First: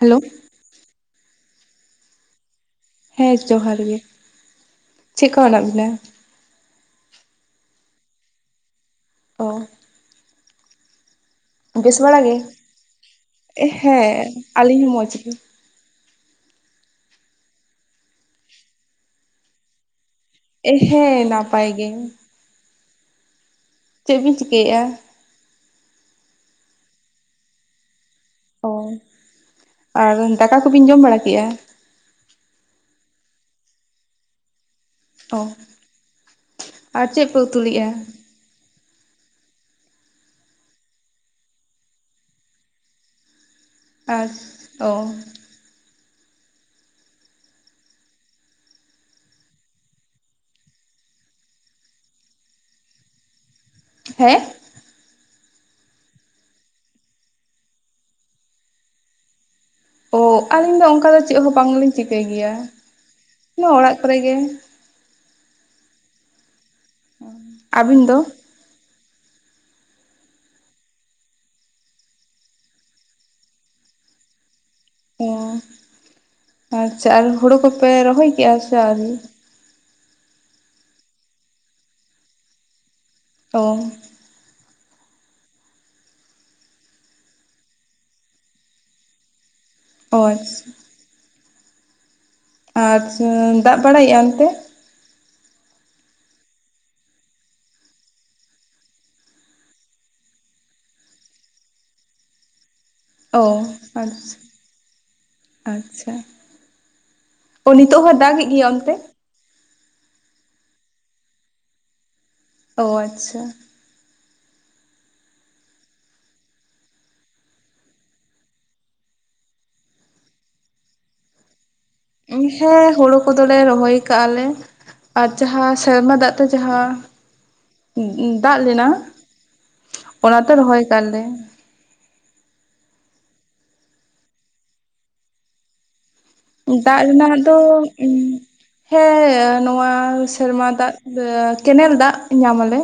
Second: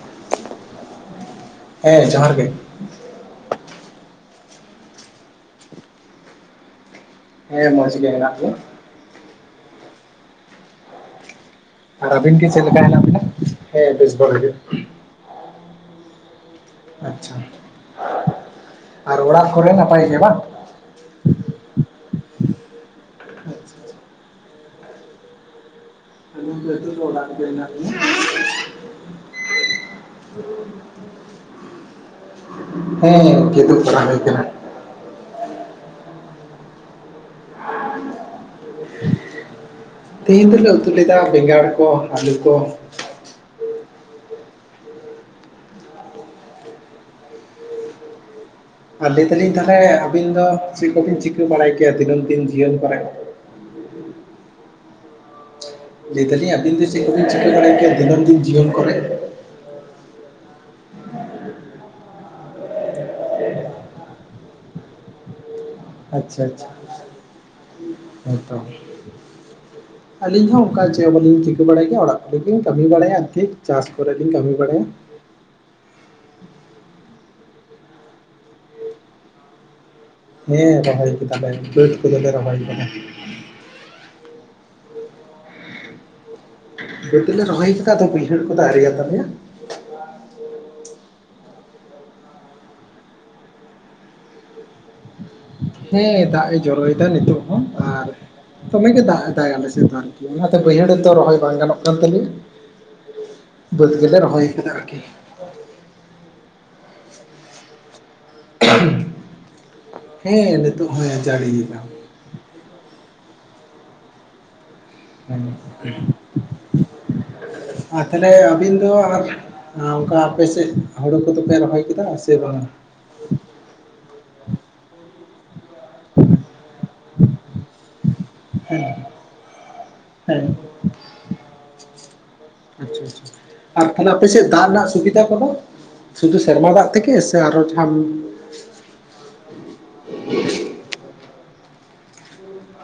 Hello, ᱦᱮᱸ ᱡᱚᱦᱟᱨ ᱜᱮ᱾ ᱦᱮᱸ ᱡᱚᱦᱟᱨ ᱜᱮ, ᱪᱮᱫᱠᱟ ᱢᱮᱱᱟᱜ ᱵᱤᱱᱟ? ᱦᱮᱸ ᱢᱚᱡᱽ ᱜᱮ ᱦᱮᱱᱟᱜ ᱞᱮᱭᱟ᱾ ᱚ ᱵᱮᱥ ᱟᱨ ᱵᱟᱲᱟ ᱟᱹᱵᱤᱱ ᱜᱮ? ᱜᱤ ᱪᱮᱫ ᱞᱮᱠᱟ ᱦᱮᱱᱟᱜ ᱵᱤᱱᱟ? ᱦᱮᱸ ᱵᱮᱥ ᱵᱟᱲᱟ ᱜᱮ᱾ ᱢᱚᱡᱽ ᱜᱮ ᱟᱪᱪᱷᱟ, ᱟᱨ ᱚᱲᱟᱜ ᱠᱚᱨᱮ ᱱᱟᱯᱟᱭ ᱜᱮ ᱵᱟᱝ? ᱮᱻ ᱦᱮᱸ ᱱᱟᱯᱟᱭ ᱜᱮ, ᱪᱮᱫ ᱵᱤᱱ ᱪᱤᱠᱟᱹᱭᱮᱫᱼᱟ? ᱦᱤᱛᱚᱜ ᱫᱚ ᱚᱲᱟᱜ ᱨᱮᱜᱮ ᱦᱮᱱᱟᱜ ᱞᱤᱧᱟ᱾ [unintelligible] ᱚ ᱟᱨ ᱫᱟᱠᱟ ᱠᱚᱵᱤᱱ ᱡᱚᱢ ᱵᱟᱲᱟ ᱠᱮᱫᱼᱟ? ᱦᱮᱸ ᱠᱮᱫᱳᱜ ᱵᱟᱲᱟ ᱦᱩᱭ ᱠᱟᱱᱟ᱾ ᱚ, ᱟᱨ ᱪᱮᱫ ᱯᱮ ᱩᱛᱩ ᱞᱮᱜᱼᱟ? [inaudible] ᱛᱤᱦᱤᱧ ᱫᱚᱞᱮ ᱩᱛᱩ ᱞᱮᱫᱟ ᱵᱮᱸᱜᱟᱲ ᱠᱚ, ᱟᱹᱞᱩ ᱠᱚ, ᱟᱪ ᱚ ᱟᱨ ᱞᱟᱹᱭ ᱫᱟᱞᱤᱧ ᱛᱟᱦᱚᱞᱮ, ᱟᱹᱵᱤᱱ ᱫᱚ ᱪᱮᱫ ᱠᱚᱵᱤᱱ ᱪᱤᱠᱟᱹ ᱵᱟᱲᱟᱭ ᱠᱮᱭᱟ ᱫᱤᱱᱟᱹᱢ ᱫᱤᱱ ᱡᱤᱭᱚᱱ ᱠᱚᱨᱮᱜ? ᱦᱮᱸ? ᱞᱟᱹᱭ ᱫᱟᱞᱤᱧ ᱟᱵᱤᱱ ᱫᱚ ᱪᱮᱫ ᱠᱚᱵᱤᱱ ᱪᱤᱠᱟᱹ ᱵᱟᱲᱟᱭ ᱜᱮᱭᱟ ᱫᱤᱱᱟᱢ ᱫᱤᱱ ᱡᱤᱵᱚᱱ ᱠᱚᱨᱮᱜ? ᱚ ᱟᱹᱞᱤᱧ ᱫᱚ ᱚᱱᱠᱟ ᱫᱚ ᱪᱮᱫ ᱦᱚᱸ ᱵᱟᱝᱞᱤᱧ ᱪᱤᱠᱟᱹᱭ ᱜᱮᱭᱟ ᱱᱚᱣᱟ ᱚᱲᱟᱜ ᱠᱚᱨᱮ ᱜᱮ᱾ ᱟᱪᱪᱷᱟ ᱟᱪᱪᱷᱟ, ᱟᱹᱵᱤᱱ ᱫᱚ? ᱦᱮᱸ ᱛᱚ, ᱟᱹᱞᱤᱧ ᱦᱚᱸ ᱚᱱᱠᱟ ᱜᱮ ᱪᱮᱫ ᱦᱚᱸ ᱵᱟᱞᱤᱧ ᱪᱤᱠᱟᱹ ᱵᱟᱲᱟᱭ ᱜᱮᱭᱟ ᱚᱲᱟᱜ ᱠᱚᱨᱮ ᱜᱮ ᱞᱤᱧ ᱠᱟᱹᱢᱤ ᱵᱟᱲᱟᱭᱟ ᱟᱨ ᱠᱤ ᱪᱟᱥ ᱠᱚᱨᱮᱞᱤᱧ ᱠᱟᱹᱢᱤ ᱵᱟᱲᱟᱭᱟ᱾ ᱚ, ᱟᱪᱪᱷᱟ ᱟᱨ ᱦᱳᱲᱩ ᱠᱚᱯᱮ ᱨᱚᱦᱚᱭ ᱠᱮᱜᱼᱟ ᱥᱮ ᱟᱹᱣᱨᱤ? ᱦᱮᱸ ᱨᱚᱦᱚᱭ ᱠᱮᱫᱟᱞᱮ ᱵᱟᱹᱫᱽ ᱠᱚᱫᱚᱞᱮ ᱨᱚᱦᱚᱭ ᱠᱮᱫᱟ᱾ ᱚ ᱫᱞᱮ ᱨᱚᱦᱚᱭ ᱠᱟᱫᱟ ᱟᱫᱚ ᱵᱟᱹᱭᱦᱟᱹᱲ ᱠᱚᱫᱚ ᱟᱣᱨᱤᱭᱟᱛᱟᱞᱮᱭᱟ᱾ ᱦᱳᱭ᱾ ᱟᱪᱷᱟ, ᱫᱟᱜ ᱵᱟᱲᱟᱭᱮᱫᱼᱟ ᱚᱱᱛᱮ? ᱦᱮᱸ ᱫᱟᱜ ᱮ ᱡᱚᱨᱚᱭᱫᱟ ᱱᱤᱛᱚᱜ ᱦᱚᱸ ᱟᱨ ᱫᱚᱢᱮ ᱜᱮ ᱫᱟᱜ ᱮᱫᱟᱭ ᱟᱞᱮᱥᱮᱫ ᱫᱚ ᱟᱨᱠᱤ ᱚᱱᱟᱛᱮ ᱵᱟᱹᱭᱦᱟᱹᱲ ᱨᱮᱫᱚ ᱨᱚᱦᱚᱭ ᱵᱟᱝ ᱜᱟᱱᱚᱜ ᱠᱟᱱ ᱛᱟᱞᱮᱭᱟ᱾ ᱚ ᱵᱟᱹᱫᱽ ᱜᱮᱞᱮ ᱟᱪᱪᱷᱟ ᱨᱚᱦᱚᱭ ᱠᱮᱫᱟ ᱟᱨᱠᱤ᱾ ᱟᱪᱪᱷᱟ, ᱚ ᱱᱤᱛᱚᱜ ᱦᱚᱸ ᱫᱟᱜ ᱮᱫ [unintelligible] ᱦᱮᱸ, ᱱᱤᱛᱳᱜ ᱦᱚᱸᱭ ᱡᱟᱹᱲᱤ ᱭᱮᱫᱟ᱾ ᱚ ᱟᱪᱪᱷᱟ᱾ [unintelligible] ᱟᱨ ᱛᱟᱦᱚᱞᱮ ᱟᱹᱵᱤᱱ ᱫᱚ ᱟᱨ ᱚᱱᱠᱟ ᱟᱯᱮ ᱥᱮᱫ ᱦᱩᱲᱳ ᱠᱚᱫᱚᱯᱮ ᱨᱚᱦᱚᱭ, ᱠᱮᱫᱟ ᱥᱮ ᱵᱟᱝᱟ ᱦᱮᱸ ᱦᱳᱲᱳ ᱠᱚᱫᱚᱞᱮ ᱨᱚᱦᱚᱭ ᱠᱟᱜ ᱟᱞᱮ ᱟᱨ ᱡᱟᱦᱟᱸ ᱥᱮᱨᱢᱟ ᱫᱟᱜ ᱛᱮ ᱡᱟᱦᱟᱸ [unintelligible] ᱫᱟᱜ ᱦᱮᱸ ᱞᱮᱱᱟ ᱦᱮᱸ ᱚᱱᱟᱛᱮ ᱨᱚᱦᱚᱭ ᱟᱠᱟᱜ-ᱟᱞᱮ ᱟᱪᱪᱷᱟ ᱟᱪᱪᱷᱟ ᱟᱨ ᱛᱟᱦᱚᱞᱮ ᱟᱯᱮᱥᱮᱫ ᱫᱟᱜ ᱨᱮᱱᱟᱜ ᱥᱩᱵᱤᱫᱟ ᱠᱚ ᱫᱚ? ᱥᱩᱫᱷᱩ ᱥᱮᱨᱢᱟ ᱫᱟᱜ ᱛᱮᱜᱮ ᱨᱮᱱᱟᱜ ᱥᱮ ᱫᱚ ᱟᱨᱚ ᱡᱟᱦᱟᱸ ᱦᱮᱸ ᱱᱚᱶᱟ ᱥᱮᱨᱢᱟ ᱫᱟᱜ ᱠᱮᱱᱮᱞ ᱫᱟᱜ ᱧᱟᱢ ᱟᱞᱮ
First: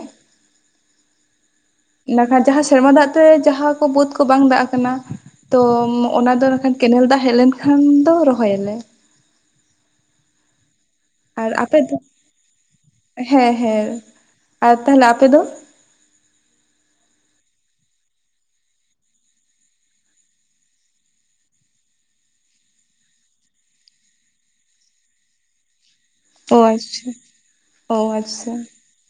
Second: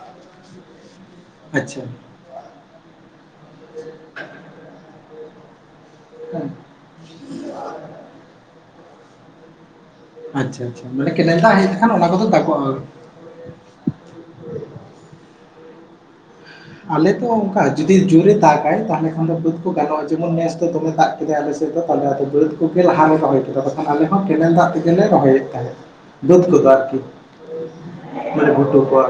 ᱟᱪᱪᱷᱟ ᱵᱟᱠᱷᱟᱱ ᱡᱟᱦᱟᱸ ᱥᱮᱨᱢᱟ ᱫᱟᱜ ᱛᱮ ᱡᱟᱦᱟᱸ ᱠᱚ ᱵᱟ‌ᱫᱽ ᱠᱚ ᱵᱟᱝ ᱫᱟᱜ ᱟᱠᱟᱱᱟ ᱛᱚ ᱚᱱᱟ ᱫᱚ ᱦᱮᱸ ᱮᱠᱷᱟᱱ ᱠᱮᱱᱮᱞ ᱫᱟᱜ ᱦᱮᱡ ᱞᱮᱱ ᱠᱷᱟᱱ ᱫᱚ ᱨᱚᱦᱚᱭᱟᱞᱮ ᱟᱪᱪᱷᱟ ᱟᱪᱪᱷᱟ ᱢᱟᱱᱮ ᱠᱮᱱᱮᱞ ᱟᱨ ᱫᱟᱜ ᱦᱮᱡ ᱟᱯᱮ ᱞᱮᱠᱷᱟᱱ ᱫᱚ ᱚᱱᱟ ᱠᱚᱫᱚ ᱫᱟᱜᱠᱚᱜᱼᱟ ᱦᱮᱸ ᱦᱮᱸ ᱟᱨ ᱛᱟᱦᱚᱞᱮ ᱟᱯᱮ ᱫᱚ? ᱟᱞᱮ ᱛᱚ ᱚᱱᱠᱟ ᱡᱩᱫᱤ ᱡᱳᱨ ᱮ ᱫᱟᱜᱟᱭ ᱛᱟᱦᱚᱞᱮ ᱠᱷᱟᱱ ᱫᱚ ᱵᱟᱹᱫᱽ ᱠᱚ ᱜᱟᱱᱚᱜᱼᱟ ᱡᱮᱢᱚᱱ ᱱᱮᱥ ᱫᱚᱢᱮ ᱫᱟᱜ ᱜᱮᱭᱟ, ᱟᱞᱮ ᱥᱮᱫ ᱫᱚ [unintelligible] ᱠᱚᱜᱮ ᱞᱟᱦᱟ ᱞᱮ ᱨᱚᱦᱚᱭ ᱠᱮᱫᱟ ᱛᱚᱠᱷᱟᱱ ᱟᱞᱮ ᱦᱚᱸ ᱠᱮᱱᱮᱞ ᱫᱟᱜ ᱛᱮᱜᱮ ᱨᱚᱦᱚᱭᱮᱫ ᱛᱟᱦᱮᱸᱫ ᱵᱟᱹᱫᱽ ᱚ ᱠᱚᱫᱚ ᱟᱨᱠᱤ ᱟᱪᱪᱷᱟ ᱚ ᱢᱟᱱᱮ ᱟᱪᱪᱷᱟ ᱜᱷᱩᱴᱩ ᱠᱚ ᱟᱨ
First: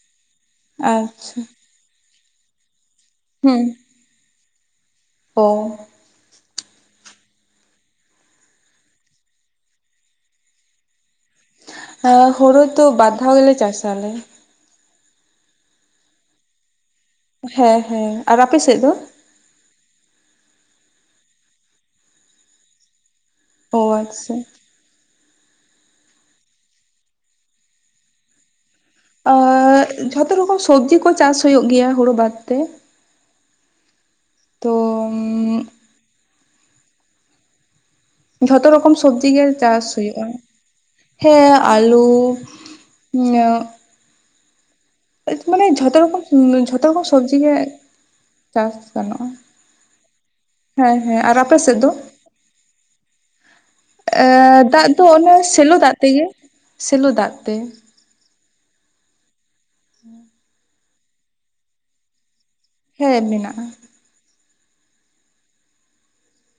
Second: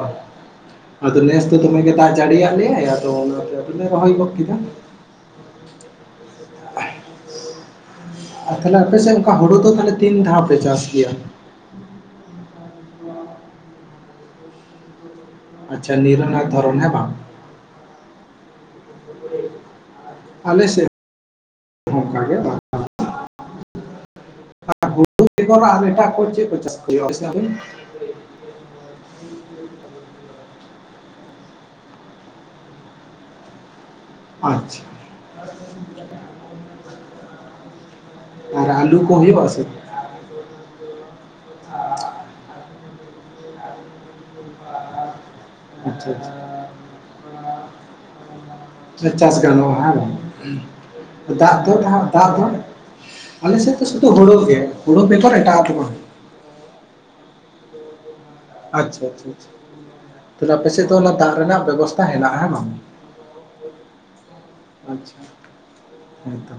ᱟᱫᱚ ᱟᱪᱪᱷᱟ ᱱᱮᱥ ᱫᱚ ᱫᱚᱢᱮ ᱜᱮ ᱫᱟᱜ ᱡᱟᱹᱲᱤᱭᱟᱫ ᱞᱮᱭᱟᱭ ᱟᱫᱚ ᱚᱱᱟ ᱛᱮ ᱦᱩᱸ ᱟᱫᱚ ᱨᱚᱦᱚᱭ ᱜᱚᱫ ᱠᱮᱫᱟ ᱚ [unintelligible] ᱟᱨ ᱛᱟᱦᱞᱮ ᱟᱯᱮᱥᱮᱫ ᱚᱱᱠᱟ ᱦᱳᱲᱳ ᱫᱚ ᱛᱤᱱ ᱫᱷᱟᱣ ᱯᱮ ᱪᱟᱥ ᱜᱮᱭᱟ? ᱦ ᱦᱚᱲᱚ ᱛᱚ ᱵᱟᱨ ᱫᱷᱟᱣ ᱜᱮ ᱞᱮ ᱪᱟᱥ ᱟᱞᱮ ᱟᱪᱪᱷᱟ ᱱᱤᱨᱱᱟ ᱫᱷᱚᱨᱚᱱ ᱦᱮ ᱵᱟᱝ ᱦᱮᱸ ᱦᱮᱸ ᱟᱨ ᱟᱯᱮᱥᱮᱫ ᱫᱚ? [unintelligible] ᱟᱞᱮ ᱥᱮ [inaudible] ᱦᱚᱸ ᱚᱱᱠᱟ ᱜᱮ [unintelligible] ᱚ ᱟᱪᱪᱷᱟ [unintelligible] ᱟᱨ ᱮᱴᱟᱜ ᱠᱚ ᱪᱮᱫ ᱠᱚ ᱪᱟᱥ ᱦᱩᱭᱩᱜᱼᱟ ᱟᱯᱮ ᱥᱮᱱ [unintelligible] ᱟᱨ ᱡᱷᱚᱛᱚ ᱨᱚᱠᱚᱢ ᱥᱚᱵᱡᱤ ᱠᱚ ᱪᱟᱥ ᱦᱩᱭᱩᱜ ᱜᱮᱭᱟ ᱦᱩᱲᱩ ᱵᱟᱫ ᱛᱮ ᱛᱚ ᱟᱪᱪᱷᱟ [unintelligible] ᱡᱷᱚᱛᱚ ᱟᱨ ᱨᱚᱠᱚᱢ ᱟᱹᱞᱩ ᱠᱚ ᱥᱚᱵᱡᱤ ᱜᱮ ᱦᱩᱭᱩᱜᱼᱟ ᱥᱮ ᱪᱟᱥ ᱦᱩᱭᱩᱜᱼᱟ ᱦᱮᱸ ᱟᱞᱩ ᱦᱚᱭᱛᱚ ᱢᱟᱱᱮ ᱡᱚᱛᱚ ᱟᱪᱪᱷᱟ ᱨᱚᱠᱚᱢ ᱡᱷᱚᱛᱚ ᱨᱚᱠᱚᱢ ᱥᱚᱵᱡᱤ ᱜᱮ ᱪᱟᱥ ᱟᱪᱪᱷᱟ ᱜᱟᱱᱚᱜᱼᱟ ᱪᱟᱥ ᱜᱟᱱᱚᱜᱼᱟ ᱦᱮᱸ ᱵᱟᱝ ᱦᱮᱸ ᱦᱮᱸ ᱟᱨ ᱟᱯᱮ ᱫᱟᱜ ᱥᱮᱫ ᱫᱚ ᱱᱟᱦᱟᱜ ᱫᱟᱜ ᱫᱚ ᱟᱞᱮ ᱥᱮᱫ ᱫᱚ ᱥᱩᱫᱷᱩ ᱮᱻ ᱦᱩᱲᱩ ᱜᱮ ᱫᱟᱜ ᱫᱚ ᱦᱩᱲᱩ ᱵᱮᱜᱚᱨ ᱚᱱᱟ ᱮᱴᱟᱜᱟᱜ ᱫᱚ ᱥᱮᱞᱚ ᱵᱟᱝ ᱫᱟᱜ ᱛᱮ ᱜᱮ ᱥᱮᱞᱚ ᱫᱟᱜ ᱛᱮ ᱟᱪᱪᱷᱟ ᱟᱪᱪᱷᱟ ᱟᱪᱪᱷᱟ ᱦᱮᱸ ᱛᱟᱦᱠᱮ ᱟᱯᱮ ᱥᱮᱫ ᱫᱚ ᱚᱱᱟ ᱫᱟᱜ ᱨᱮᱱᱟᱜ ᱵᱮᱵᱚᱥᱛᱟ ᱦᱮᱱᱟᱜᱼᱟ ᱦᱮᱸ ᱵᱟᱝ? ᱦᱮᱸ ᱢᱮᱱᱟᱜᱼᱟ ᱟᱪᱪᱷᱟ ᱦᱮᱸ ᱛᱚ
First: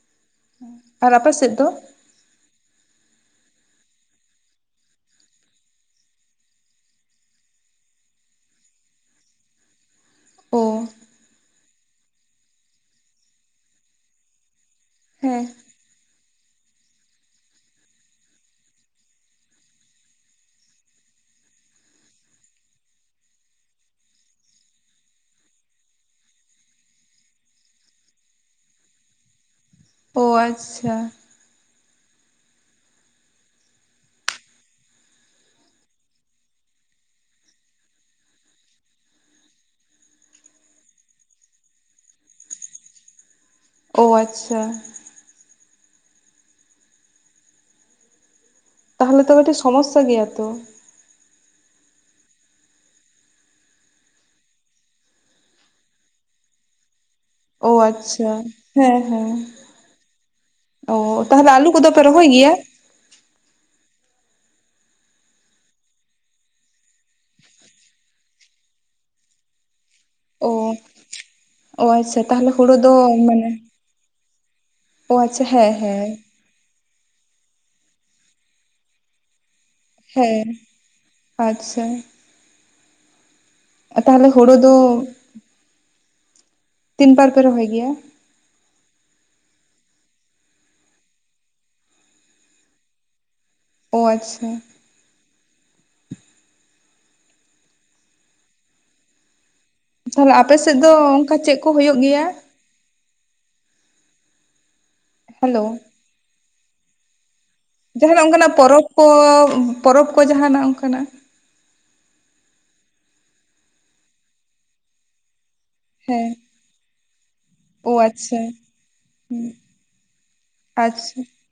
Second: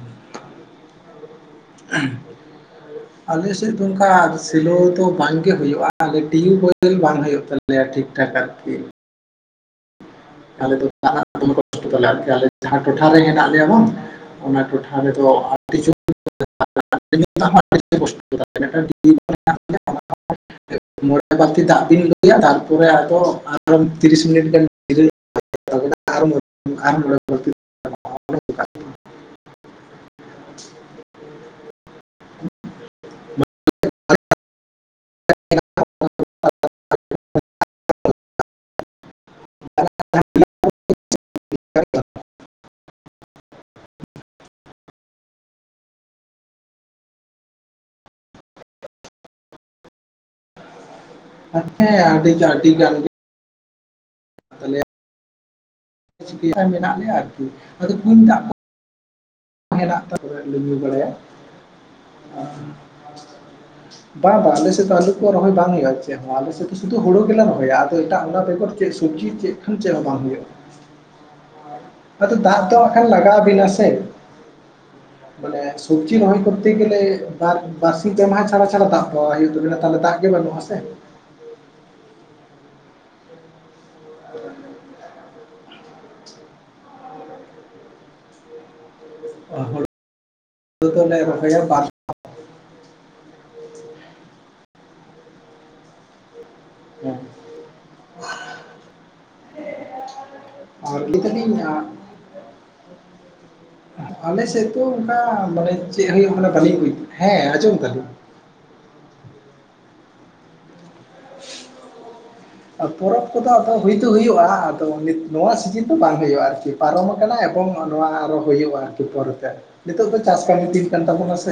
ᱟᱨ ᱟᱯᱮ ᱥᱮᱫ ᱫᱚ? [unintelligible] ᱟᱞᱮᱥᱮᱫ ᱫᱚ ᱚᱱᱠᱟ ᱥᱮᱞᱳ ᱫᱚ ᱵᱟᱝᱜᱮ ᱦᱩᱭᱩᱜᱼᱟ ᱟᱞᱮ ᱴᱤᱭᱩᱵ ᱳᱭᱮᱞ ᱵᱟᱝ ᱦᱩᱭᱩᱜ ᱛᱟᱞᱮ ᱞᱮᱭᱟ ᱴᱷᱤᱠ ᱴᱷᱟᱠ ᱟᱨᱠᱤ ᱚ ᱟᱞᱮ ᱫᱚ [unintelligible] ᱟᱞᱮ ᱡᱟᱦᱟᱸ ᱴᱚᱴᱷᱟ ᱨᱮ ᱦᱮᱱᱟᱜ ᱞᱮᱭᱟ ᱵᱟᱝ ᱚᱱᱟ ᱴᱚᱴᱷᱟ ᱟᱞᱮ ᱫᱚ [unintelligible] ᱦᱮᱸ [unintelligible] ᱢᱚᱬᱮ ᱵᱟᱨᱛᱤ ᱫᱟᱜ ᱵᱤᱱ ᱞᱟᱹᱭᱟ ᱛᱟᱨᱯᱚᱨᱮ ᱟᱫᱚ ᱟᱨ ᱛᱤᱨᱤᱥ ᱢᱤᱱᱤᱴ ᱜᱟᱱ [unintelligible] ᱳ ᱟᱪᱪᱷᱟ [unintelligible] [unintelligible] ᱳ ᱟᱪᱪᱷᱟ ᱛᱟᱦᱚᱞᱮ ᱛᱚ ᱠᱟᱹᱴᱤᱡ ᱥᱚᱢᱚᱥᱟ ᱜᱮᱭᱟ ᱛᱚ᱾ ᱦᱮᱸ ᱟᱹᱰᱤ ᱜᱟᱱ [unintelligible] [unintelligible] ᱪᱤᱠᱟ ᱢᱮᱱᱟᱜ ᱞᱮᱭᱟ ᱟᱨᱠᱤ ᱚ ᱟᱫᱚ [unintelligible] ᱠᱩᱧ ᱟᱪᱪᱷᱟ ᱫᱟᱜ ᱠᱚ ᱦᱮᱸ ᱦᱮᱸ ᱦᱮᱱᱟᱜ [unintelligible] ᱛᱟ ᱧᱩ ᱵᱟᱲᱟᱭᱟ ᱚ ᱛᱟᱦᱚᱞᱮ ᱟᱹᱞᱩ ᱠᱚᱫᱚ ᱯᱮ ᱨᱚᱦᱚᱭ ᱜᱮᱭᱟ ᱵᱟᱝ ᱵᱟᱝ ᱟᱞᱮ ᱥᱮᱫ ᱫᱚ ᱟᱹᱞᱩ ᱠᱚ ᱨᱚᱦᱚᱭ ᱵᱟᱝ ᱦᱩᱭᱩᱜᱼᱟ ᱪᱮᱫ ᱦᱚᱸ ᱟᱞᱮ ᱥᱮᱫ ᱫᱚ ᱥᱩᱫᱩ ᱦᱩᱲᱩ ᱜᱮᱞᱮ ᱨᱚᱦᱚᱭᱟ ᱟᱫᱚ ᱮᱴᱟᱜ ᱚᱱᱟ ᱵᱮᱜᱚᱨ ᱪᱮᱫ ᱠᱩᱪᱤ ᱪᱮᱫ ᱠᱷᱟᱱ ᱪᱮᱫ ᱦᱚᱸ ᱵᱟᱝ ᱦᱩᱭᱩᱜ ᱚ ᱚ ᱟᱪᱪᱷᱟ ᱛᱟᱦᱞᱮ ᱫᱟᱜ ᱦᱩᱲᱩ ᱦᱟᱸᱜ ᱫᱚ ᱠᱷᱟᱱ ᱞᱟᱜᱟᱣ ᱢᱟᱱᱮ ᱟᱵᱤᱱᱟ ᱥᱮ ᱚ ᱟᱪᱪᱷᱟ ᱦᱮᱸ ᱦᱮᱸ ᱛᱤ [unintelligible] ᱜᱮᱞᱮ ᱵᱟᱨ ᱵᱟᱨᱥᱤ ᱯᱮ ᱢᱟᱦᱟᱸ ᱪᱷᱟᱲᱟ ᱪᱷᱟᱲᱟ ᱫᱟᱜ ᱦᱚ ᱦᱩᱭᱩᱜ ᱛᱟᱵᱮᱱᱟ᱾ ᱦᱮᱸ ᱟᱪᱪᱷᱟ ᱛᱟᱦᱚᱞᱮ ᱦᱳᱲᱳ ᱫᱚ ᱛᱤᱱ ᱯᱟᱨ ᱯᱮ ᱨᱚᱦᱚᱭ ᱜᱮᱭᱟ᱾ [unintelligible] [unintelligible] ᱚ ᱟᱪᱪᱷᱟ ᱦᱮᱸ ᱛᱟᱦᱚᱞᱮ ᱟᱯᱮ ᱥᱮᱫ ᱫᱚ ᱟᱨ ᱞᱟᱹᱭ ᱚᱱᱠᱟ ᱪᱮᱫ ᱫᱟᱞᱤᱧ ᱠᱚ ᱦᱩᱭᱩᱜ ᱜᱮᱭᱟ? ᱟᱞᱮ ᱥᱮᱫ ᱫᱚ ᱚᱱᱠᱟ ᱦᱮᱞᱳ ᱵᱟᱲᱮ ᱪᱮᱫ ᱦᱩᱭᱩᱜ ᱠᱟᱞᱤᱧ ᱵᱩᱡᱽ ᱦᱮᱸ ᱟᱡᱚᱢ ᱡᱟᱦᱟᱱᱟᱜ ᱚᱱᱠᱟᱱᱟᱜ ᱯᱚᱨᱚᱵᱽ ᱠᱚ ᱯᱚᱨᱚᱵᱽ ᱠᱚ ᱡᱟᱦᱟᱱᱟᱜ ᱚᱱᱠᱟᱱᱟᱜ ᱯᱚᱨᱚᱵᱽ ᱠᱚᱫᱚ ᱟᱫᱚ ᱦᱩᱭ ᱫᱚ ᱦᱩᱭᱩᱜᱼᱟ᱾ ᱟᱫᱚ ᱱᱚᱣᱟ ᱥᱤᱡᱤᱱ ᱫᱚ ᱵᱟᱝ ᱦᱮᱸ ᱦᱩᱭᱩᱜᱼᱟ ᱟᱨᱠᱤ ᱯᱟᱨᱚᱢ ᱟᱠᱟᱱᱟ ᱮᱵᱚᱝ ᱚ ᱱᱚᱣᱟ ᱟᱨᱚ ᱟᱪᱪᱷᱟ ᱦᱩᱭᱩᱜᱼᱟ ᱟᱨᱠᱤ ᱯᱚᱨᱮᱛᱮ ᱱᱤᱛᱚᱜ ᱫᱚ ᱪᱟᱥ ᱠᱟᱹᱢᱤ ᱫᱤᱱ ᱠᱟᱱ ᱟᱪᱪᱷᱟ ᱛᱟᱵᱚᱱᱟ ᱥᱮ᱾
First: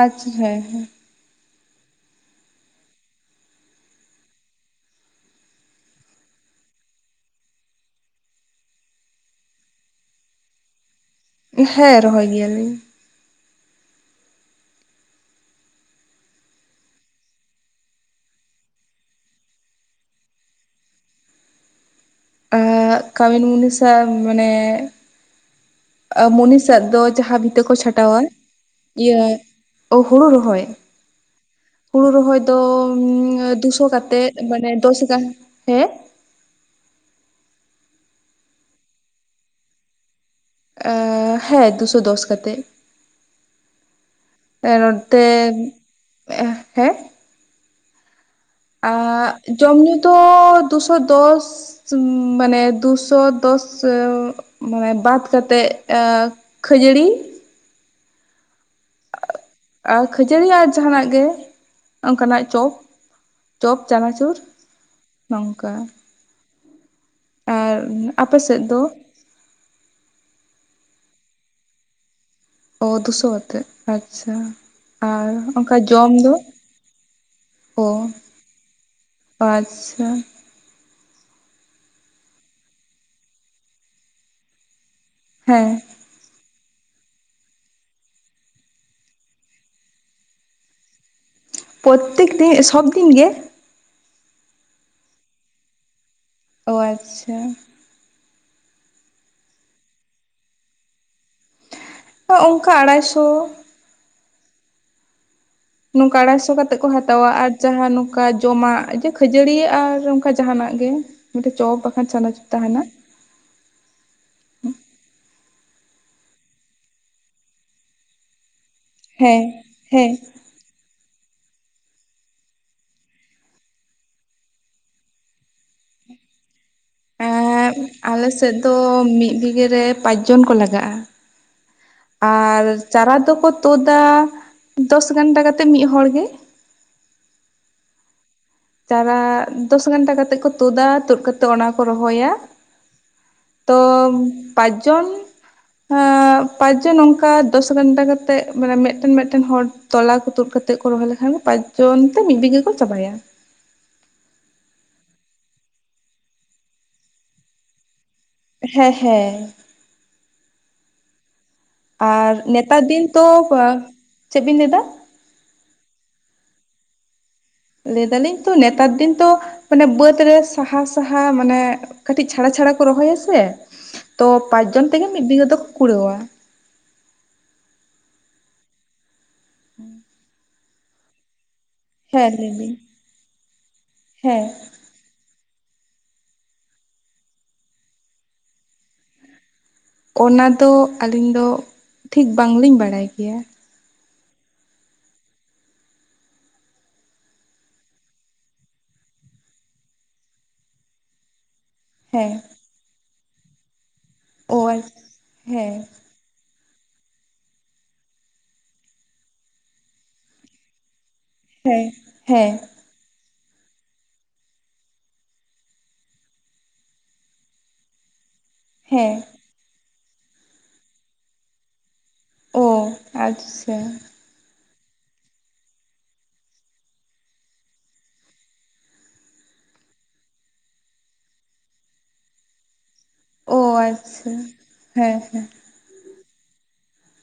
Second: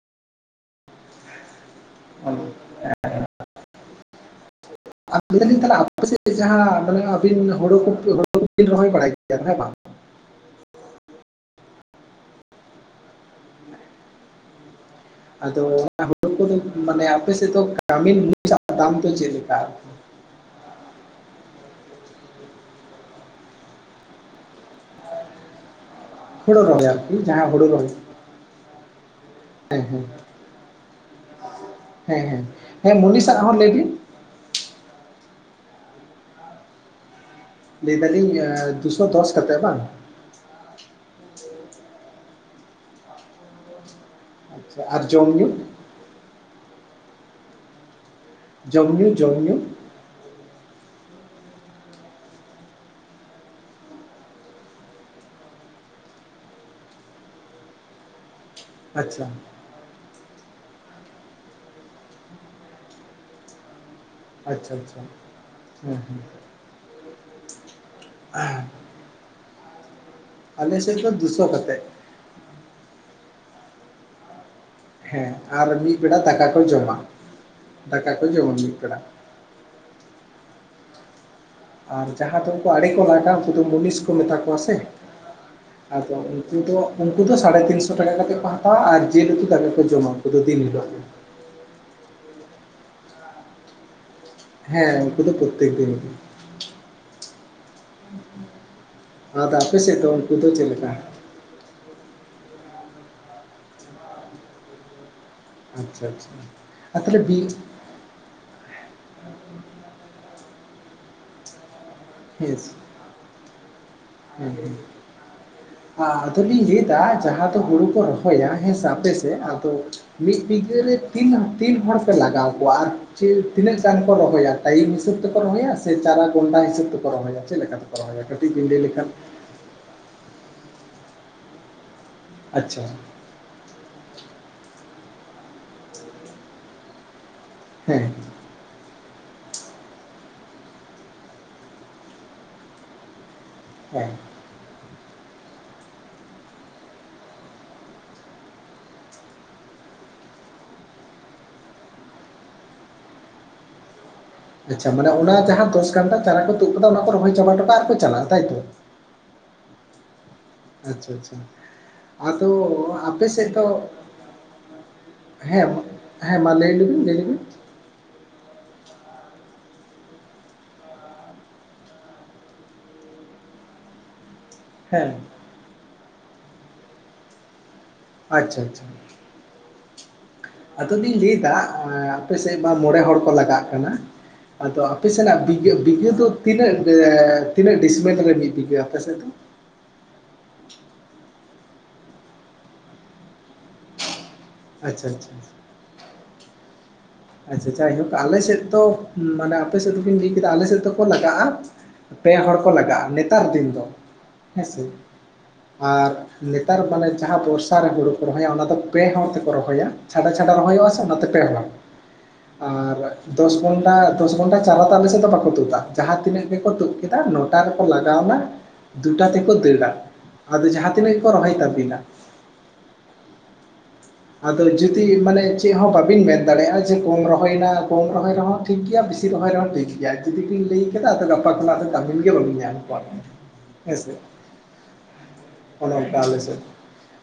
ᱟᱪᱪᱷᱟ ᱦᱮᱸ ᱦᱮᱸ ᱚ ᱦᱮᱸ [inaudible] ᱟᱨ [unintelligible] ᱛᱟᱦᱚᱞᱮ ᱟᱯᱮ ᱥᱮᱫ ᱡᱟᱦᱟᱸ [unintelligible] ᱟᱹᱵᱤᱱ ᱦᱩᱲᱩ ᱠᱚ [unintelligible] ᱨᱚᱦᱚᱭ ᱵᱟᱲᱟᱭ ᱜᱮᱭᱟ ᱦᱮᱸ ᱵᱟᱝ᱾ ᱦᱮᱸ ᱨᱚᱦᱚᱭ ᱜᱮᱭᱟᱞᱤᱧ᱾ ᱟᱫᱚ ᱦᱩᱲᱩ ᱠᱚᱫᱚ ᱢᱟᱱᱮ ᱟᱯᱮ ᱥᱮᱫ ᱫᱚ ᱠᱟᱹᱢᱤᱱ ᱫᱟᱢ ᱫᱚ ᱪᱮᱫ ᱞᱮᱠᱟ? ᱟ ᱠᱟᱹᱣᱤᱱ ᱢᱩᱱᱤ ᱥᱟ ᱢᱟᱱᱮ ᱦᱳᱲᱳ ᱢᱩᱱᱤᱥᱟᱜ ᱨᱚᱦᱚᱭ ᱫᱚ ᱟᱨᱠᱤ ᱡᱟᱦᱟᱸ ᱵᱷᱤᱛᱟᱹ ᱦᱳᱲᱳ ᱠᱚ ᱨᱚᱦᱚᱭ ᱪᱷᱟᱴᱟᱣᱟ ᱤᱭᱟᱹ ᱚ ᱦᱳᱲᱳ ᱨᱚᱦᱚᱭ᱾ ᱦᱩᱲᱩ ᱦᱮᱸ ᱨᱚᱦᱚᱭ ᱦᱮᱸ ᱫᱚ ᱦᱮᱸ ᱢᱩᱱᱤᱥᱟᱜ ᱦᱚᱸ ᱞᱟᱹᱭ ᱫᱩᱥᱚ ᱵᱤᱱ ᱠᱟᱛᱮᱫ ᱢᱟᱱᱮ ᱫᱚᱥ [unintelligible] ᱛᱮ ᱞᱟᱹᱭᱫᱟᱞᱤᱧ ᱫᱩᱥᱚ ᱫᱚᱥ ᱠᱟᱛᱮᱜ ᱵᱟᱝ᱾ ᱮ ᱦᱮᱸ ᱫᱩᱥᱚ ᱫᱚᱥ ᱠᱟᱛᱮᱜ᱾ ᱮ ᱟᱪᱪᱷᱟ ᱟᱨ ᱱᱚᱛᱮ ᱡᱚᱢ ᱧᱩ ᱦᱮᱸ᱾ ᱟᱻᱜ ᱡᱚᱢ ᱧᱩ ᱫᱚ ᱫᱩᱥᱚ ᱫᱚᱥ ᱢᱟᱱᱮ ᱫᱩᱥᱚ ᱫᱚᱥ ᱢᱟᱱᱮ ᱵᱟᱫᱽ ᱠᱟᱛᱮᱜ ᱟᱠ ᱠᱷᱟᱹᱡᱟᱹᱲᱤ, ᱟᱪᱪᱷᱟ ᱟᱨ ᱠᱷᱟᱹᱡᱟᱹᱲᱤ ᱟᱨ ᱡᱟᱦᱟᱱᱟᱜ ᱜᱮ ᱚᱱᱠᱟᱱᱟᱜ ᱪᱚᱯ ᱪᱚᱯ ᱪᱟᱱᱟ ᱛᱩᱨ ᱟᱪᱪᱷᱟ ᱟᱪᱪᱷᱟ ᱱᱚᱝᱠᱟ᱾ ᱦᱮᱸ ᱟᱨ ᱟᱯᱮ ᱥᱮᱫ ᱦᱮᱸ ᱫᱚ? ᱟᱞᱮ ᱥᱮᱜ ᱫᱚ ᱫᱩᱥᱚ ᱠᱟᱛᱮᱜ᱾ ᱚ ᱫᱩᱥᱚ ᱠᱟᱛᱮᱜ? ᱟᱪᱪᱷᱟ᱾ ᱦᱮᱸ ᱟᱨ ᱚᱱᱠᱟ ᱢᱤᱫ ᱡᱚᱢ ᱵᱮᱲᱟ ᱫᱚ ᱫᱟᱠᱟ ᱠᱚ ᱡᱚᱢᱟ, ᱚ ᱫᱟᱠᱟ ᱠᱚ ᱡᱚᱢᱟ ᱢᱤᱫ ᱵᱮᱲᱟ᱾ ᱟᱪᱪᱷᱟ ᱟᱨ ᱡᱟᱦᱟᱸ ᱫᱚ ᱩᱱᱠᱩ ᱟᱰᱮ ᱠᱚ ᱞᱟᱜᱟ ᱩᱱᱠᱩ ᱫᱚ ᱢᱩᱱᱤᱥ ᱠᱚ ᱢᱮᱛᱟ ᱠᱚᱣᱟ ᱥᱮ᱾ ᱦᱮᱸ ᱟᱫᱚ ᱩᱱᱠᱩ ᱫᱚ ᱩᱱᱠᱩ ᱫᱚ ᱥᱟᱲᱮ ᱛᱤᱱᱥᱚ ᱴᱟᱠᱟ ᱠᱟᱛᱮᱫ ᱠᱚ ᱦᱟᱛᱟᱣᱟ ᱟᱨ ᱡᱤᱞ ᱩᱛᱩ ᱫᱟᱠᱟ ᱠᱚ ᱡᱚᱢᱟ ᱩᱱᱠᱩ ᱫᱚ ᱫᱤᱱ ᱦᱤᱞᱳᱜ᱾ ᱯᱚᱛᱛᱮᱠ ᱛᱮ ᱥᱚᱵᱽᱫᱤᱱ ᱜᱮ? ᱦᱮᱸ ᱩᱱᱠᱩ ᱫᱚ ᱯᱚᱛᱛᱮᱠ ᱫᱤᱱ᱾ ᱚ ᱟᱪᱪᱷᱟ᱾ ᱟᱫᱚ ᱟᱯᱮ ᱥᱮᱫ ᱫᱚ ᱩᱱᱠᱩ ᱫᱚ ᱪᱮᱫ ᱞᱮᱠᱟ? ᱚ ᱚᱱᱠᱟ ᱟᱲᱟᱭ ᱥᱚ᱾ ᱟᱪᱪᱷᱟ ᱱᱚᱝᱠᱟ ᱟᱪᱪᱷᱟ ᱟᱲᱟᱭᱥᱚ ᱠᱟᱛᱮᱜ ᱠᱚ ᱛᱟᱦᱚᱞᱮ ᱦᱟᱛᱟᱣᱟ ᱵᱤ ᱟᱨ ᱡᱟᱦᱟᱸ ᱱᱚᱜ ᱠᱟ ᱡᱚᱢᱟᱜ ᱡᱮ ᱠᱷᱟᱹᱡᱟᱹᱲᱤ ᱟᱨ ᱚᱱᱠᱟ ᱡᱟᱦᱟᱱᱟᱜ ᱜᱮ, ᱢᱤᱫ ᱪᱚᱯ ᱵᱟᱠᱷᱟᱱ ᱪᱟᱱᱟᱪᱚᱨ ᱦᱮᱸ ᱛᱟᱦᱮᱱᱟ᱾ ᱦᱮᱸ ᱟᱫᱚᱞᱤᱧ ᱞᱟᱹᱭᱟ ᱡᱟᱦᱟᱸ ᱫᱚ ᱦᱩᱲᱩ ᱠᱚ ᱨᱚᱦᱚᱭᱟ ᱦᱮᱸ ᱥᱟ ᱯᱮᱥᱮ ᱦᱮᱸ ᱟᱫᱚ ᱦᱮᱸ ᱢᱤᱫ ᱵᱤᱜᱷᱟᱹᱨᱮ ᱛᱤᱱ ᱛᱤᱱ ᱦᱚᱲ ᱯᱮ ᱞᱟᱜᱟᱣ ᱠᱚᱣᱟ ᱟᱨ ᱪᱤᱞ ᱛᱤᱱᱟᱹᱜ ᱜᱟᱱ ᱠᱚ ᱨᱚᱦᱚᱭᱟ ᱴᱟᱭᱤᱢ ᱦᱤᱥᱟᱹᱵᱽ ᱛᱮᱠᱚ ᱨᱚᱦᱚᱭᱟ ᱥᱮ ᱪᱟᱨᱟ ᱜᱚᱱᱰᱟ ᱦᱤᱥᱟᱹᱵ ᱛᱮᱠᱚ ᱠᱚ ᱨᱚᱦᱚᱣᱟ ᱪᱮᱫ ᱮᱸ ᱞᱮᱠᱟᱛᱮ ᱠᱚ ᱨᱚᱦᱚᱣᱟ? ᱟᱞᱮ ᱠᱟᱹᱴᱤᱡ ᱥᱮᱫ ᱵᱤᱱ ᱫᱚ ᱞᱟᱹᱭ ᱞᱮᱠ ᱢᱤᱫ ᱵᱤᱜᱷᱟᱹ ᱨᱮ ᱯᱟᱸᱪ ᱡᱚᱱ ᱠᱚ ᱞᱟᱜᱟᱜᱼᱟ᱾ ᱟᱨ ᱟᱪᱪᱷᱟ ᱪᱟᱨᱟ ᱫᱚᱠᱚ ᱛᱩᱫᱟ ᱫᱚᱥ ᱜᱟᱱᱰᱟ ᱠᱟᱛᱮᱜ ᱢᱤᱫ ᱦᱚᱲ ᱜᱮ᱾ ᱦᱮᱸ ᱪᱟᱨᱟᱻ ᱫᱚᱥ ᱜᱟᱱᱰᱟ ᱠᱟᱛᱮᱫ ᱠᱚ ᱛᱩᱫᱟ, ᱛᱩᱫ ᱠᱟᱛᱮᱜ ᱚᱱᱟᱠᱚ ᱨᱚᱦᱚᱭᱟ᱾ ᱛᱚ, ᱦᱮᱸ ᱯᱟᱸᱪ ᱡᱚᱱ᱾ ᱦᱟᱸᱻᱜ ᱯᱟᱸᱪᱡᱚᱱ ᱱᱚᱝᱠᱟ ᱫᱚᱥ ᱜᱟᱱᱰᱟ ᱠᱟᱛᱮᱜ ᱢᱟᱱᱮ ᱢᱮᱫᱴᱮᱱ ᱢᱮᱫᱴᱮᱱ ᱦᱚᱲ ᱛᱚᱞᱟ ᱠᱚ ᱛᱩᱫ ᱠᱟᱛᱮᱫ ᱠᱚ ᱨᱚᱦᱚᱭ ᱞᱮᱠᱷᱟᱱ ᱫᱚ ᱯᱟᱸᱪ ᱡᱚᱱ ᱛᱮ ᱢᱤᱫ ᱵᱤᱜᱷᱟᱹ ᱠᱚ ᱪᱟᱵᱟᱭᱟ᱾ ᱟᱪᱪᱷᱟ ᱢᱟᱱᱮ ᱚᱱᱟ ᱡᱟᱦᱟᱸ ᱫᱚᱥ ᱜᱟᱱᱰᱟ ᱪᱟᱨᱟ ᱠᱚ ᱛᱩᱫ ᱟᱠᱟᱫᱟ ᱚᱱᱟ ᱠᱚ ᱨᱚᱦᱚᱭ ᱪᱟᱵᱟ ᱚᱴᱚ ᱠᱟᱜᱼᱟ ᱟᱨ ᱠᱚ ᱪᱟᱞᱟᱜ ᱛᱟᱭᱛᱚ? ᱦᱮᱸ, ᱦᱮᱸ᱾ ᱟᱪᱪᱷᱟ ᱟᱪᱪᱷᱟ ᱟᱨ ᱟᱫᱚ ᱱᱮᱛᱟᱨ ᱫᱤᱱ ᱛᱚ ᱟᱯᱮ ᱥᱮᱫ ᱫᱚ ᱪᱮᱫ ᱵᱤᱱ ᱞᱟᱹᱭᱫᱟ? ᱦᱮᱸ, ᱦᱮᱸ ᱢᱟ ᱞᱟᱹᱭ ᱞᱮᱵᱤᱱ ᱞᱟᱹᱭ ᱞᱮᱵᱤᱱ ᱞᱟᱹᱭ ᱫᱟᱞᱤᱧ ᱛᱚ ᱱᱮᱛᱟᱨ ᱫᱤᱱ ᱛᱚ ᱢᱟᱱᱮ ᱵᱟᱹᱫᱽ ᱨᱮ ᱥᱟᱦᱟ ᱥᱟᱦᱟ ᱢᱟᱱᱮ ᱠᱟᱹᱴᱤᱡ ᱪᱷᱟᱲᱟ ᱪᱷᱟᱲᱟ ᱠᱚ ᱨᱚᱦᱚᱭᱟ ᱥᱮ ᱛᱚ ᱯᱟᱸᱪᱡᱚᱱ ᱛᱮᱜᱮ ᱦᱮᱸ ᱢᱤᱫ ᱵᱤᱜᱷᱟᱹ ᱫᱚᱠᱚ ᱠᱩᱲᱟᱹᱣᱟ᱾ ᱟᱪᱪᱷᱟ ᱟᱪᱪᱷᱟ᱾ [inaudible] ᱟᱫᱚ ᱞᱤᱧ ᱞᱟᱹᱭ ᱮᱫᱟ ᱦᱮᱸ ᱞᱟᱹᱭ ᱟᱯᱮᱥᱮᱫ ᱢᱟ ᱵᱤᱱ ᱢᱚᱬᱮ ᱦᱚᱲ ᱠᱚ ᱞᱟᱜᱟᱜ ᱠᱟᱱᱟ, ᱦᱮᱸ ᱟᱫᱚ ᱟᱯᱮ ᱥᱮᱱᱟᱜ ᱵᱤᱜᱷᱟᱹ ᱵᱤᱜᱷᱟᱹ ᱫᱚ ᱛᱤᱱᱟᱹᱜ ᱮᱻ ᱛᱤᱱᱟᱹᱜ ᱰᱤᱥᱢᱤᱞ ᱨᱮ ᱢᱤᱫ ᱵᱤᱜᱷᱟᱹ ᱟᱯᱮᱥᱮᱫ ᱫᱚ? ᱚᱱᱟ ᱫᱚ ᱟᱹᱞᱤᱧ ᱫᱚ ᱴᱷᱤᱠ ᱵᱟᱝᱞᱤᱧ ᱵᱟᱲᱟᱭ ᱜᱮᱭᱟ᱾ ᱟᱪᱪᱷᱟ ᱟᱪᱪᱷᱟ᱾ ᱟᱪᱪᱷᱟ ᱟᱪᱷᱟ ᱡᱟᱭᱦᱳᱠ ᱟᱞᱮ ᱥᱮᱫ ᱫᱚ ᱢᱟᱱᱮ ᱟᱯᱮ ᱥᱮᱫ ᱫᱚᱵᱟᱧ ᱞᱟᱹᱭ ᱠᱮᱫᱟ ᱟᱞᱮ ᱥᱮᱫ ᱫᱚᱠᱚ ᱞᱟᱜᱟᱜᱼᱟ ᱯᱮ ᱦᱮᱸ ᱦᱚᱲ ᱠᱚ ᱞᱟᱜᱟᱜᱼᱟ ᱱᱮᱛᱟᱨ ᱫᱤᱱ ᱫᱚ ᱚ ᱦᱮᱸᱥᱮ, ᱦᱮᱸ ᱟᱨ ᱱᱮᱛᱟᱨ ᱢᱟᱱᱮ ᱡᱟᱦᱟᱸ ᱵᱚᱨᱥᱟ ᱨᱮ ᱦᱩᱲᱩ ᱠᱚ ᱨᱚᱦᱚᱭᱟ ᱚᱱᱟ ᱫᱚ ᱯᱮ ᱦᱚᱲ ᱛᱮᱠᱚ ᱨᱚᱦᱚᱭᱟ ᱪᱷᱟᱰᱟ ᱪᱷᱟᱰᱟ ᱨᱚᱦᱚᱭᱚᱜᱼᱟ ᱥᱮ ᱚᱱᱟᱛᱮ ᱯᱮ ᱦᱚᱲ ᱦᱮᱸ, ᱦᱮᱸ ᱟᱨ ᱫᱚᱥ ᱜᱚᱱᱰᱟ ᱫᱚᱥ ᱜᱚᱱᱰᱟ ᱪᱟᱨᱟ ᱫᱚ ᱟᱞᱮ ᱥᱮᱫ ᱫᱚ ᱵᱟᱠᱚ ᱛᱩᱫᱟ ᱡᱟᱦᱟᱸ ᱛᱤᱱᱟᱹᱜ ᱜᱮᱠᱚ ᱛᱩᱫ ᱠᱮᱫᱟ ᱱᱚᱴᱟ ᱨᱮᱠᱚ ᱞᱟᱜᱟᱣ ᱮᱱᱟ ᱦᱮᱸ ᱫᱩᱴᱟ ᱛᱮᱠᱚ ᱫᱟᱹᱲᱟ, ᱟᱫᱚ ᱡᱟᱦᱟᱸᱛᱤᱱᱟᱹᱜ ᱜᱮᱠᱚ ᱨᱚᱦᱚᱭ ᱛᱟᱵᱤᱱᱟ᱾ ᱚ, ᱟᱪᱪᱷᱟ᱾ ᱟᱫᱚ ᱡᱩᱫᱤ ᱢᱟᱱᱮ ᱪᱮᱫ ᱦᱚᱸ ᱵᱟᱵᱤᱱ ᱢᱮᱱ ᱫᱟᱲᱮᱭᱟᱜᱼᱟ ᱡᱮ ᱠᱚᱢ ᱨᱚᱦᱚᱭᱱᱟ ᱠᱚᱢ ᱨᱚᱦᱚᱭ ᱨᱮᱦᱚᱸ ᱴᱷᱤᱠ ᱜᱮᱭᱟ ᱵᱤᱥᱤ ᱨᱚᱦᱚᱭ ᱨᱮᱦᱚᱸ ᱴᱷᱤᱠ ᱜᱮᱭᱟ ᱡᱩᱫᱤ ᱵᱤᱱ ᱞᱟᱹᱭ ᱠᱮᱫᱟ ᱟᱫᱚ ᱜᱟᱯᱟ ᱠᱷᱚᱱᱟᱜ ᱫᱚ ᱠᱟᱹᱢᱤᱱ ᱜᱮ ᱵᱟᱵᱤᱱ ᱧᱟᱢ ᱠᱚᱣᱟ ᱚ ᱦᱮᱸᱥᱮ ᱟᱪᱪᱷᱟ ᱦᱮᱸᱦᱮᱸ ᱚᱱᱮ ᱚᱱᱠᱟ ᱟᱞᱮᱥᱮᱫ,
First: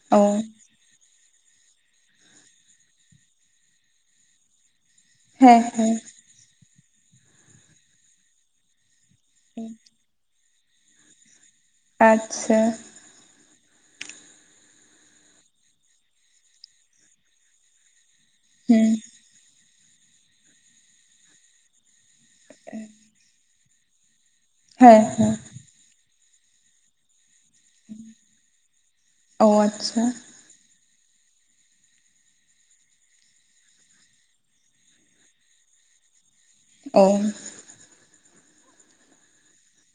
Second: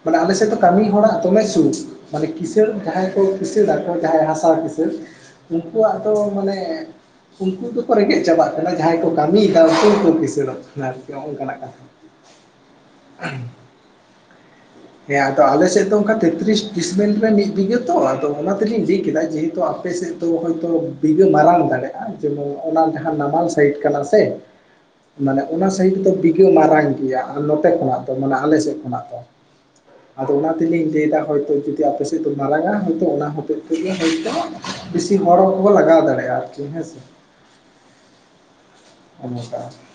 ᱢᱟᱱᱮ ᱟᱞᱮᱥᱮᱫ ᱫᱚ ᱠᱟᱢᱤ ᱦᱚᱲᱟᱜ ᱫᱚᱢᱮ ᱥᱩᱠᱷ ᱢᱟᱱᱮ ᱠᱸᱤᱥᱟᱹᱲ ᱡᱟᱦᱟᱸᱭ ᱠᱚ ᱠᱤᱥᱟᱹᱲᱟᱠᱚ ᱡᱟᱦᱟᱸᱭ ᱦᱟᱥᱟ ᱠᱸᱤᱥᱟᱹᱲ ᱦᱮᱸ ᱩᱱᱠᱩᱣᱟᱜ ᱦᱮᱸ ᱫᱚ ᱢᱟᱱᱮ ᱩᱱᱠᱩ ᱫᱚᱠᱚ ᱨᱮᱸᱜᱮᱡ ᱪᱟᱵᱟᱜ ᱠᱟᱱᱟ ᱡᱟᱦᱟᱸᱭ ᱠᱚ ᱠᱟᱹᱢᱤᱭᱮᱫᱟ ᱩᱱᱠᱩ ᱜᱮᱠᱚ ᱠᱤᱥᱟᱹᱟᱹᱲᱚᱜ ᱠᱟᱱᱟ ᱟᱨᱠᱤ ᱱᱚᱜᱼ ᱱᱚᱝᱠᱟᱱᱟᱜ ᱠᱟᱛᱷᱟ ᱟᱪᱪᱷᱟ ᱦᱮᱸ ᱟᱫᱚ ᱟᱞᱮ ᱥᱮᱫ ᱫᱚ ᱚᱱᱠᱟ ᱛᱮᱛᱨᱤᱥ ᱰᱤᱥᱢᱤ ᱨᱮ ᱢᱤᱫ ᱵᱤᱜᱷᱟᱹ ᱛᱚ ᱟᱫᱚ ᱚᱱᱟ ᱛᱮᱞᱤᱧ ᱦᱩᱸ ᱞᱟᱹᱭ ᱠᱮᱫᱟ ᱡᱮᱦᱮᱛᱩ ᱟᱯᱮᱥᱮᱫ ᱫᱚ ᱦᱚᱳᱭᱛᱚ ᱵᱤᱜᱷᱟᱹ ᱢᱟᱨᱟᱝ ᱫᱟᱲᱮᱭᱟᱜᱼᱟ ᱡᱮᱢᱚᱱ ᱚᱱᱟ ᱡᱟᱦᱟᱸ ᱱᱟᱢᱟᱞ ᱥᱟᱭᱤᱰ ᱠᱟᱱᱟ ᱥᱮ ᱦᱮᱸ ᱦᱮᱸ ᱢᱟᱱᱮ ᱚᱱᱟ ᱥᱟᱭᱤᱰ ᱫᱚ ᱵᱤᱜᱷᱟᱹ ᱢᱟᱨᱟᱝ ᱜᱮᱭᱟ ᱟᱨ ᱱᱚᱛᱮ ᱠᱷᱚᱱᱟᱜ ᱫᱚ ᱢᱟᱱᱮ ᱟᱞᱮ ᱥᱮᱫ ᱠᱷᱚᱱᱟᱜ ᱫᱚ ᱚ ᱟᱪᱪᱷᱟ ᱛᱚ ᱚᱱᱟ ᱛᱮᱞᱤᱧ ᱞᱟᱹᱭ ᱫᱟ ᱦᱚᱭᱛᱚ ᱡᱩᱫᱤ ᱟᱯᱮ ᱥᱮᱫ ᱫᱚ ᱢᱟᱨᱟᱝᱟ ᱦᱚᱭᱛᱚ ᱚᱱᱟ ᱦᱚᱛᱮᱫ ᱛᱮᱜᱮ ᱦᱚᱭᱛᱚ ᱵᱤᱥᱤ ᱦᱚᱲ ᱠᱚ ᱞᱟᱜᱟᱣ ᱫᱟᱲᱮᱭᱟᱜᱼᱟ ᱟᱨ ᱡᱮ ᱦᱮᱥᱮ ᱚ [unintelligible]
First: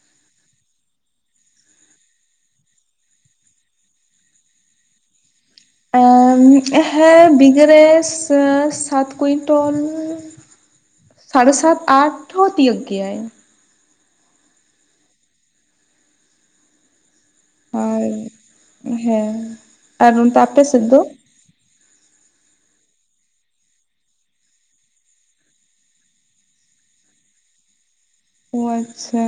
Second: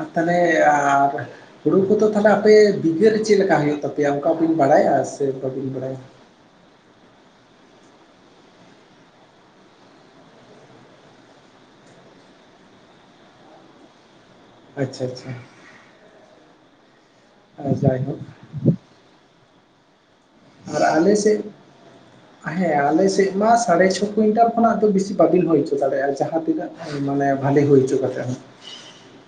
ᱟ ᱛᱟᱞᱮ ᱟᱨ ᱦᱩᱲᱩ ᱠᱚᱫᱚ ᱛᱟᱦᱞᱮ ᱟᱯᱮ ᱵᱤᱜᱷᱟᱹ ᱨᱮ ᱪᱮᱫ ᱞᱮᱠᱟ ᱦᱩᱭᱩᱜ ᱛᱟᱯᱮᱭᱟ ᱚᱱᱠᱟ ᱵᱤᱱ ᱵᱟᱲᱟᱭᱟ ᱥᱮ ᱵᱟᱹᱵᱤᱱ ᱵᱟᱲᱟᱭᱟ? ᱦᱮᱸ ᱵᱤᱜᱷᱟᱹ ᱨᱮ ᱥᱮ ᱥᱟᱛ ᱠᱩᱭᱤᱱᱴᱚᱞ ᱥᱟᱲᱮ ᱥᱟᱛ ᱟᱴ ᱦᱚᱸ ᱛᱤᱭᱚᱜ ᱜᱮᱭᱟᱭ ᱟᱪᱪᱷᱟ ᱟᱪᱪᱷᱟ, ᱟ ᱡᱟᱭᱦᱳᱠ ᱟᱨ ᱦᱮᱸ ᱟᱨ ᱚᱱᱛᱮ ᱟᱯ ᱟᱨ ᱟᱞᱮᱥᱮᱜ [unintelligible] ᱦᱮᱸ ᱟᱞᱮ ᱥᱮᱫ ᱢᱟ ᱥᱟᱲᱮ ᱪᱷᱚ ᱠᱩᱭᱤᱱᱴᱟᱞ ᱠᱷᱚᱱᱟᱜ ᱫᱚ ᱵᱮᱥᱤ ᱵᱟᱵᱤᱱ ᱦᱳᱭ ᱦᱚᱪᱚ ᱫᱟᱲᱮᱭᱟᱜᱼᱟ ᱡᱟᱦᱟᱸ ᱛᱤᱱᱟᱹᱜ ᱢᱟᱱᱮ ᱵᱷᱟᱞᱮ ᱦᱳᱭ ᱪᱚ ᱠᱟᱛᱮᱜ ᱦᱚᱸ ᱚ ᱟᱪᱪᱷᱟ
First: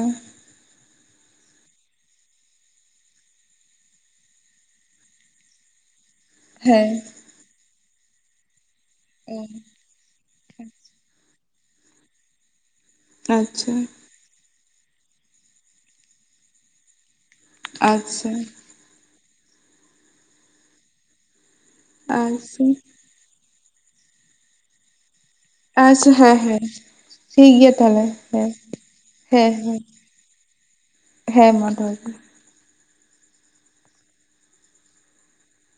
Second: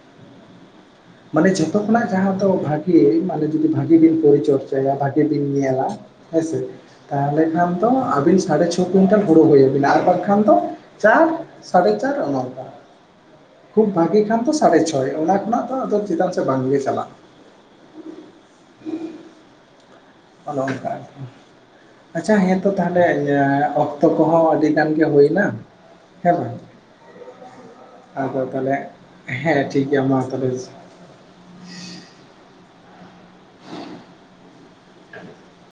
ᱢᱟᱱᱮ ᱡᱷᱚᱛᱚ ᱠᱷᱚᱱᱟᱜ ᱡᱟᱸᱦᱟ ᱫᱚ ᱵᱷᱟᱜᱮ ᱢᱟᱱᱮ ᱡᱩᱫᱤ ᱵᱷᱟᱜᱮ ᱵᱤᱱ ᱯᱚᱨᱤᱪᱚᱨᱪᱟᱭᱟ ᱵᱷᱟᱜᱮ ᱵᱤᱱ ᱧᱮᱞᱟ ᱦᱮᱸᱥᱮ ᱦᱮᱸ ᱛᱟᱦᱞᱮ ᱠᱷᱟᱱ ᱛᱚ ᱟᱵᱤᱱ ᱥᱟᱲᱮ ᱪᱷᱚ ᱠᱩᱭᱤᱱᱴᱟᱞ ᱚ ᱦᱩᱲᱩ ᱦᱩᱭ ᱟᱵᱤᱱᱟ ᱟᱵᱟᱝ ᱠᱦᱟᱱ ᱛᱚ ᱪᱟᱨ ᱥᱟᱲᱮ ᱪᱟᱨ ᱚᱱᱮ ᱚᱱᱠᱟ, ᱟᱪᱪᱷᱟ ᱠᱷᱩᱵ ᱵᱟ ᱵᱷᱟᱜᱮ ᱠᱷᱟᱱ ᱫᱚ ᱥᱟᱲᱮ ᱪᱷᱚᱭ ᱚᱱᱟ ᱠᱷᱚᱱᱟᱜ ᱫᱚ ᱟᱫᱚ ᱪᱮᱫᱟᱜ ᱥᱮ ᱵᱟᱝ ᱜᱮ ᱪᱟᱞᱟᱜ ᱟᱪᱪᱷᱟ ᱚᱱᱮ ᱚᱱᱠᱟ ᱟᱨᱠᱤ, ᱟᱪᱪᱷᱟ ᱦᱮᱸᱛᱚ ᱛᱟᱦᱞᱮ [unintelligible] ᱚᱠᱛᱚ ᱠᱚᱸᱦᱚ ᱟᱹᱰᱤ ᱜᱟᱱ ᱜᱮ ᱦᱳᱭᱱᱟ ᱟᱪᱪᱷᱟ ᱦᱮᱸ ᱦᱮᱸ ᱴᱷᱤᱠ ᱜᱮᱭᱟ ᱛᱟᱦᱞᱮ ᱟᱫᱚ ᱦᱮᱸ ᱛᱟᱦᱚᱞᱮ ᱦᱮᱸ ᱦᱮᱸ ᱴᱷᱤᱠ ᱜᱮᱭᱟ ᱢᱟ ᱛᱟᱦᱚᱞᱮ ᱦᱮᱸ ᱢᱟ ᱫᱚᱦᱚᱭ ᱫᱟᱹᱧ [unintelligible]